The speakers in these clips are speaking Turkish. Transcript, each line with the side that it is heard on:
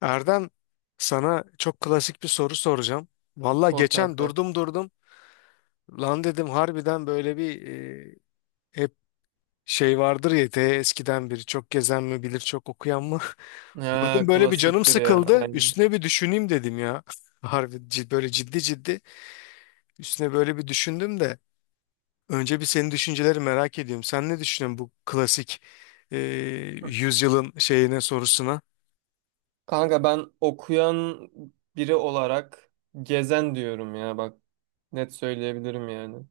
left: Erdem, sana çok klasik bir soru soracağım. Valla
right: Sor
left: geçen
right: kanka.
left: durdum. Lan dedim harbiden böyle hep şey vardır ya te eskiden biri çok gezen mi bilir çok okuyan mı?
right: Ha,
left: Durdum böyle bir canım
right: klasiktir ya.
left: sıkıldı.
right: Aynen.
left: Üstüne bir düşüneyim dedim ya. Harbi böyle ciddi ciddi üstüne böyle bir düşündüm de. Önce bir senin düşünceleri merak ediyorum. Sen ne düşünüyorsun bu klasik e, yüzyılın şeyine sorusuna?
right: Kanka ben okuyan biri olarak gezen diyorum ya, bak, net söyleyebilirim yani.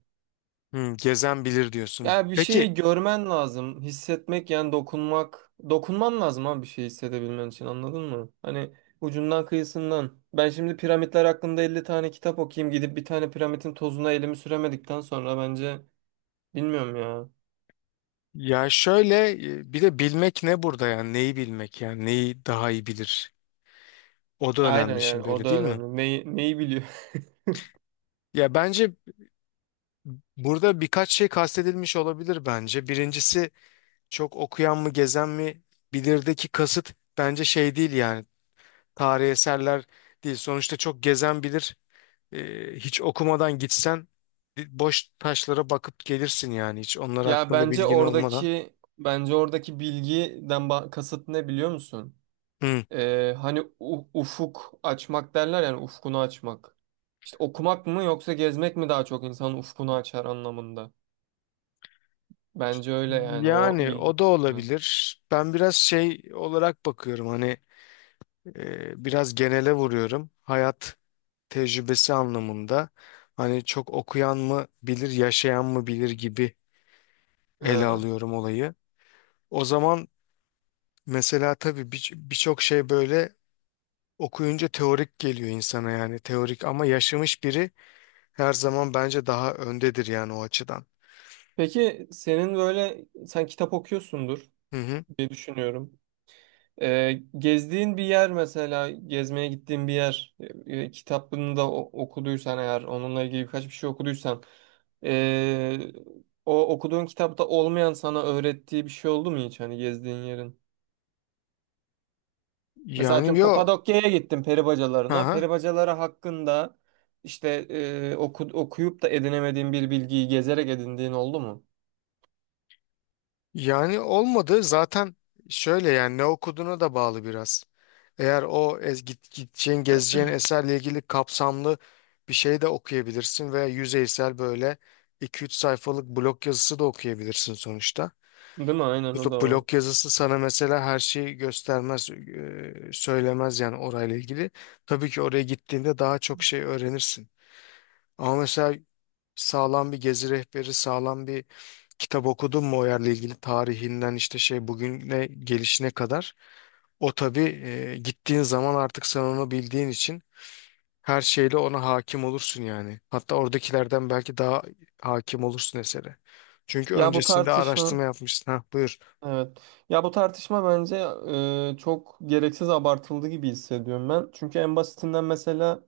left: Hmm, gezen bilir diyorsun.
right: Ya bir
left: Peki
right: şeyi görmen lazım, hissetmek yani dokunmak. Dokunman lazım abi bir şey hissedebilmen için, anladın mı? Hani ucundan kıyısından. Ben şimdi piramitler hakkında 50 tane kitap okuyayım, gidip bir tane piramitin tozuna elimi süremedikten sonra bence bilmiyorum ya.
left: ya şöyle bir de bilmek ne burada yani neyi bilmek yani neyi daha iyi bilir, o da
right: Aynen
left: önemli
right: yani
left: şimdi,
right: o
left: öyle
right: da
left: değil mi?
right: önemli. Neyi, neyi biliyor?
left: Ya bence burada birkaç şey kastedilmiş olabilir bence. Birincisi çok okuyan mı gezen mi bilirdeki kasıt bence şey değil yani tarihi eserler değil. Sonuçta çok gezen bilir. E, hiç okumadan gitsen boş taşlara bakıp gelirsin yani hiç onlar
right: Ya
left: hakkında
right: bence
left: bilgin olmadan.
right: oradaki bilgiden kasıt ne, biliyor musun?
left: Hmm.
right: Hani ufuk açmak derler yani ufkunu açmak. İşte okumak mı yoksa gezmek mi daha çok insanın ufkunu açar anlamında. Bence öyle yani o
left: Yani
right: bilgi.
left: o da
right: Mi?
left: olabilir. Ben biraz şey olarak bakıyorum hani biraz genele vuruyorum. Hayat tecrübesi anlamında hani çok okuyan mı bilir, yaşayan mı bilir gibi ele
right: Ha.
left: alıyorum olayı. O zaman mesela tabii birçok şey böyle okuyunca teorik geliyor insana yani teorik, ama yaşamış biri her zaman bence daha öndedir yani o açıdan.
right: Peki senin böyle, sen kitap okuyorsundur
left: Hı hı.
right: diye düşünüyorum. Gezdiğin bir yer, mesela gezmeye gittiğin bir yer, kitabını da okuduysan, eğer onunla ilgili birkaç bir şey okuduysan, ee, o okuduğun kitapta olmayan sana öğrettiği bir şey oldu mu hiç, hani gezdiğin yerin? Mesela
left: Yani
right: atıyorum
left: yo.
right: Kapadokya'ya gittim,
left: Hı
right: peribacalarına.
left: hı.
right: Peribacaları hakkında işte okuyup da edinemediğin bir bilgiyi gezerek edindiğin oldu mu?
left: Yani olmadı zaten, şöyle yani ne okuduğuna da bağlı biraz. Eğer o gideceğin gezeceğin eserle ilgili kapsamlı bir şey de okuyabilirsin veya yüzeysel böyle 2-3 sayfalık blog yazısı da okuyabilirsin sonuçta.
right: Değil mi? Aynen, o
left: Bu
right: da var.
left: blog yazısı sana mesela her şeyi göstermez, söylemez yani orayla ilgili. Tabii ki oraya gittiğinde daha çok şey öğrenirsin. Ama mesela sağlam bir gezi rehberi, sağlam bir kitap okudun mu o yerle ilgili tarihinden işte şey bugüne gelişine kadar. O tabii, gittiğin zaman artık sen onu bildiğin için her şeyle ona hakim olursun yani. Hatta oradakilerden belki daha hakim olursun esere. Çünkü
right: Ya bu
left: öncesinde
right: tartışma.
left: araştırma yapmışsın. Ha buyur.
right: Evet. Ya bu tartışma bence çok gereksiz abartıldı gibi hissediyorum ben. Çünkü en basitinden mesela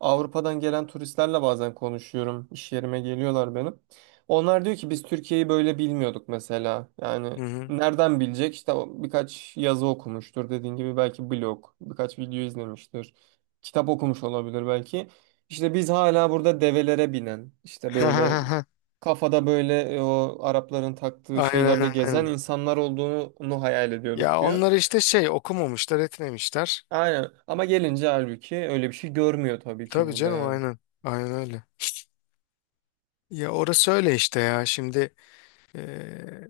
right: Avrupa'dan gelen turistlerle bazen konuşuyorum. İş yerime geliyorlar benim. Onlar diyor ki biz Türkiye'yi böyle bilmiyorduk mesela.
left: Hı
right: Yani
left: hı.
right: nereden bilecek? İşte o birkaç yazı okumuştur dediğin gibi, belki blog, birkaç video izlemiştir. Kitap okumuş olabilir belki. İşte biz hala burada develere binen, işte böyle kafada, böyle o Arapların taktığı
left: Aynen
right: şeylerle
left: aynen
right: gezen
left: aynen.
right: insanlar olduğunu hayal ediyorduk
left: Ya
right: diyor.
left: onlar işte şey okumamışlar etmemişler.
right: Aynen, ama gelince halbuki öyle bir şey görmüyor tabii ki
left: Tabii
right: burada
left: canım
right: yani.
left: aynen. Aynen öyle. Ya orası öyle işte ya. Şimdi e,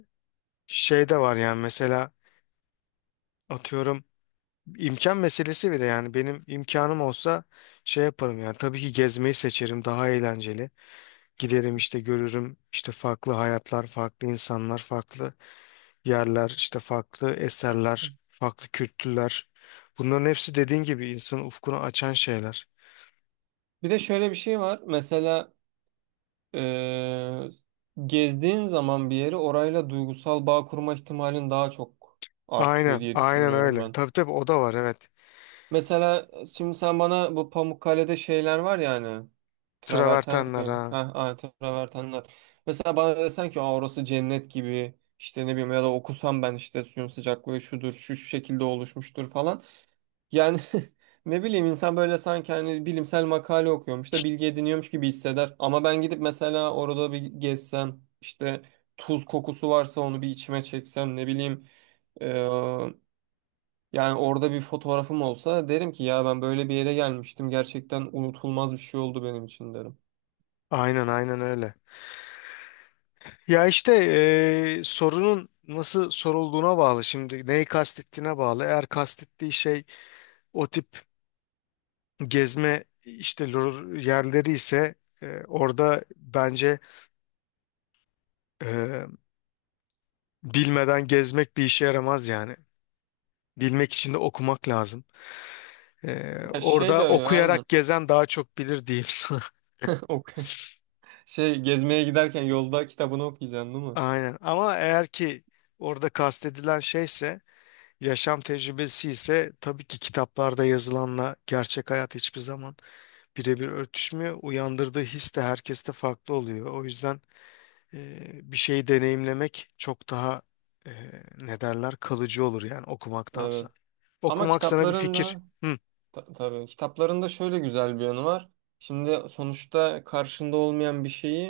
left: şey de var yani mesela atıyorum İmkan meselesi bile yani benim imkanım olsa şey yaparım yani tabii ki gezmeyi seçerim, daha eğlenceli. Giderim işte görürüm işte farklı hayatlar, farklı insanlar, farklı yerler, işte farklı eserler, farklı kültürler. Bunların hepsi dediğin gibi insanın ufkunu açan şeyler.
right: Bir de şöyle bir şey var mesela, e, gezdiğin zaman bir yeri, orayla duygusal bağ kurma ihtimalin daha çok artıyor
left: Aynen,
right: diye
left: aynen
right: düşünüyorum
left: öyle.
right: ben.
left: Tabii tabii o da var, evet.
right: Mesela şimdi sen bana bu Pamukkale'de şeyler var ya, hani traverten mi
left: Travertenler
right: diyor?
left: ha.
right: Ha, ha, travertenler. Mesela bana desen ki aa, orası cennet gibi işte, ne bileyim, ya da okusam ben işte suyun sıcaklığı şudur, şu şekilde oluşmuştur falan. Yani ne bileyim, insan böyle sanki hani bilimsel makale okuyormuş da bilgi ediniyormuş gibi hisseder. Ama ben gidip mesela orada bir gezsem, işte tuz kokusu varsa onu bir içime çeksem, ne bileyim, yani orada bir fotoğrafım olsa, derim ki ya ben böyle bir yere gelmiştim. Gerçekten unutulmaz bir şey oldu benim için, derim.
left: Aynen aynen öyle. Ya işte sorunun nasıl sorulduğuna bağlı şimdi. Neyi kastettiğine bağlı. Eğer kastettiği şey o tip gezme işte yerleri ise orada bence e, bilmeden gezmek bir işe yaramaz yani. Bilmek için de okumak lazım. E,
right: Ya şey de
left: orada
right: öyle, aynen.
left: okuyarak gezen daha çok bilir diyeyim sana.
right: Ok. Şey, gezmeye giderken yolda kitabını okuyacaksın değil mi?
left: Aynen. Ama eğer ki orada kastedilen şeyse, yaşam tecrübesi ise, tabii ki kitaplarda yazılanla gerçek hayat hiçbir zaman birebir örtüşmüyor. Uyandırdığı his de herkeste farklı oluyor. O yüzden bir şeyi deneyimlemek çok daha ne derler kalıcı olur yani
right: Evet.
left: okumaktansa.
right: Ama
left: Okumak sana bir
right: kitapların
left: fikir.
right: da
left: Hı.
right: tabii kitapların da şöyle güzel bir yanı var. Şimdi sonuçta karşında olmayan bir şeyi,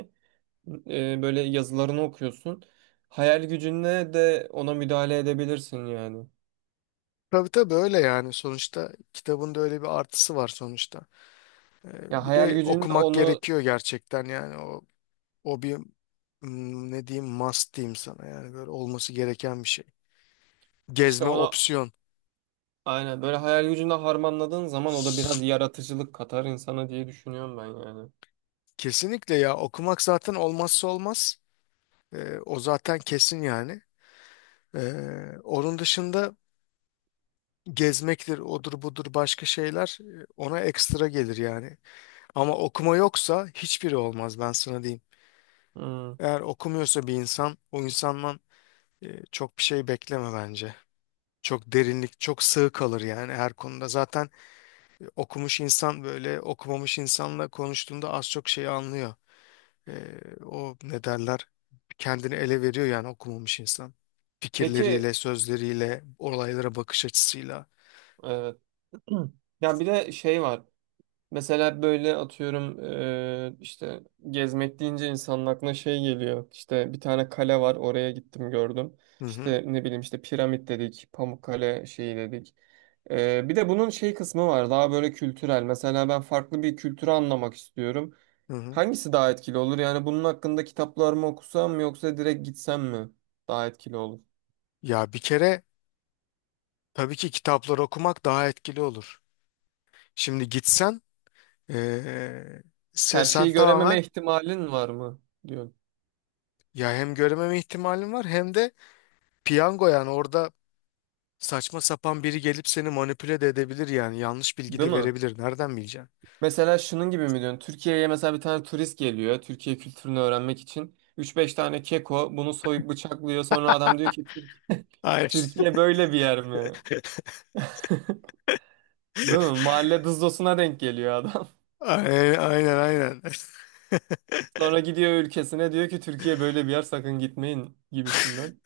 right: böyle yazılarını okuyorsun. Hayal gücünle de ona müdahale edebilirsin yani.
left: Tabii tabii öyle yani, sonuçta kitabın da öyle bir artısı var sonuçta. E,
right: Ya
left: bir
right: hayal
left: de
right: gücünle
left: okumak
right: onu
left: gerekiyor gerçekten yani o o ne diyeyim must diyeyim sana yani, böyle olması gereken bir şey.
right: işte,
left: Gezme
right: ona
left: opsiyon.
right: aynen, böyle hayal gücünde harmanladığın zaman o da biraz yaratıcılık katar insana diye düşünüyorum ben yani.
left: Kesinlikle ya, okumak zaten olmazsa olmaz. E, o zaten kesin yani. E, onun dışında gezmektir, odur budur başka şeyler ona ekstra gelir yani. Ama okuma yoksa hiçbiri olmaz, ben sana diyeyim.
right: Hmm.
left: Eğer okumuyorsa bir insan, o insandan çok bir şey bekleme bence. Çok derinlik, çok sığ kalır yani her konuda. Zaten okumuş insan böyle okumamış insanla konuştuğunda az çok şeyi anlıyor. E, o ne derler? Kendini ele veriyor yani okumamış insan.
right: Peki,
left: Fikirleriyle, sözleriyle, olaylara bakış açısıyla.
right: evet. Ya bir de şey var. Mesela böyle atıyorum, işte gezmek deyince insanın aklına şey geliyor. İşte bir tane kale var, oraya gittim gördüm.
left: Hı hı,
right: İşte ne bileyim, işte piramit dedik, Pamukkale şeyi dedik. E, bir de bunun şey kısmı var, daha böyle kültürel. Mesela ben farklı bir kültürü anlamak istiyorum.
left: hı hı.
right: Hangisi daha etkili olur? Yani bunun hakkında kitaplar mı okusam mı, yoksa direkt gitsem mi daha etkili olur?
left: Ya bir kere tabii ki kitapları okumak daha etkili olur. Şimdi gitsen, eee,
right: Her
left: sen
right: şeyi görememe
left: tamamen
right: ihtimalin var mı diyorsun.
left: ya hem görmeme ihtimalin var, hem de piyango yani orada saçma sapan biri gelip seni manipüle de edebilir yani yanlış bilgi
right: Değil
left: de
right: mi?
left: verebilir. Nereden bileceksin?
right: Mesela şunun gibi mi diyorsun? Türkiye'ye mesela bir tane turist geliyor. Türkiye kültürünü öğrenmek için. Üç beş tane keko bunu soyup bıçaklıyor. Sonra adam diyor ki Türk
left: Aynen.
right: Türkiye böyle bir yer mi? Değil mi? Mahalle dızdosuna denk geliyor adam.
left: Aynen aynen, aynen.
right: Sonra gidiyor ülkesine, diyor ki Türkiye böyle bir yer, sakın gitmeyin gibisinden.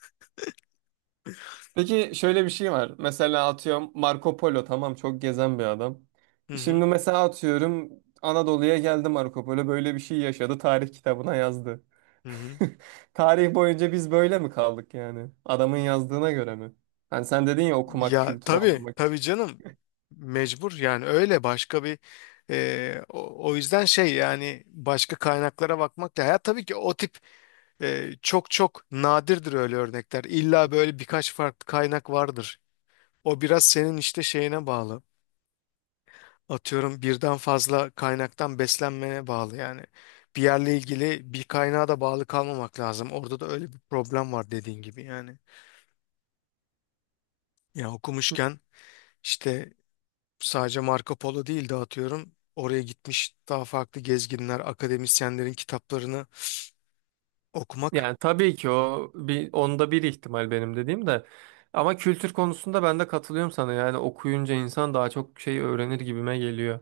right: Peki şöyle bir şey var. Mesela atıyorum Marco Polo, tamam, çok gezen bir adam.
left: Hı hı,
right: Şimdi mesela atıyorum Anadolu'ya geldi Marco Polo, böyle bir şey yaşadı, tarih kitabına yazdı.
left: hı hı.
right: Tarih boyunca biz böyle mi kaldık yani? Adamın yazdığına göre mi? Hani sen dedin ya okumak
left: Ya
right: kültürü
left: tabii
right: anlamak için.
left: tabii canım mecbur yani, öyle başka bir o yüzden şey yani başka kaynaklara bakmak da, ya tabii ki o tip. Çok çok nadirdir öyle örnekler. İlla böyle birkaç farklı kaynak vardır. O biraz senin işte şeyine bağlı. Atıyorum birden fazla kaynaktan beslenmene bağlı yani. Bir yerle ilgili bir kaynağa da bağlı kalmamak lazım. Orada da öyle bir problem var dediğin gibi yani. Ya okumuşken işte sadece Marco Polo değil de atıyorum oraya gitmiş daha farklı gezginler, akademisyenlerin kitaplarını okumak.
right: Yani tabii ki o bir, onda bir ihtimal benim dediğim de. Ama kültür konusunda ben de katılıyorum sana. Yani okuyunca insan daha çok şey öğrenir gibime geliyor.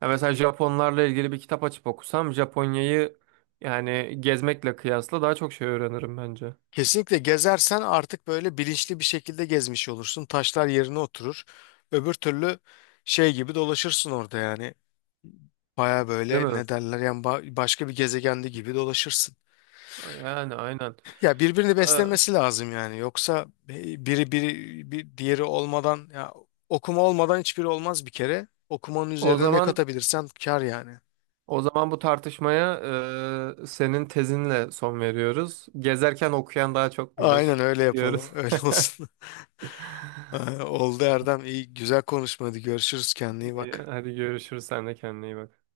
right: Ya mesela Japonlarla ilgili bir kitap açıp okusam Japonya'yı, yani gezmekle kıyasla daha çok şey öğrenirim bence.
left: Kesinlikle gezersen artık böyle bilinçli bir şekilde gezmiş olursun. Taşlar yerine oturur. Öbür türlü şey gibi dolaşırsın orada yani. Baya
right: Değil
left: böyle
right: mi?
left: ne derler yani başka bir gezegende gibi dolaşırsın.
right: Yani aynen.
left: Ya birbirini
right: Ee,
left: beslemesi lazım yani. Yoksa biri bir diğeri olmadan ya, okuma olmadan hiçbiri olmaz bir kere. Okumanın
right: O
left: üzerine ne
right: zaman
left: katabilirsen kar yani.
right: bu tartışmaya senin tezinle son veriyoruz. Gezerken okuyan daha çok
left: Aynen
right: bilir
left: öyle yapalım.
right: diyoruz.
left: Öyle olsun. Oldu Erdem. İyi güzel konuşmadı. Görüşürüz, kendine iyi bak.
right: Hadi görüşürüz. Sen de kendine iyi bak.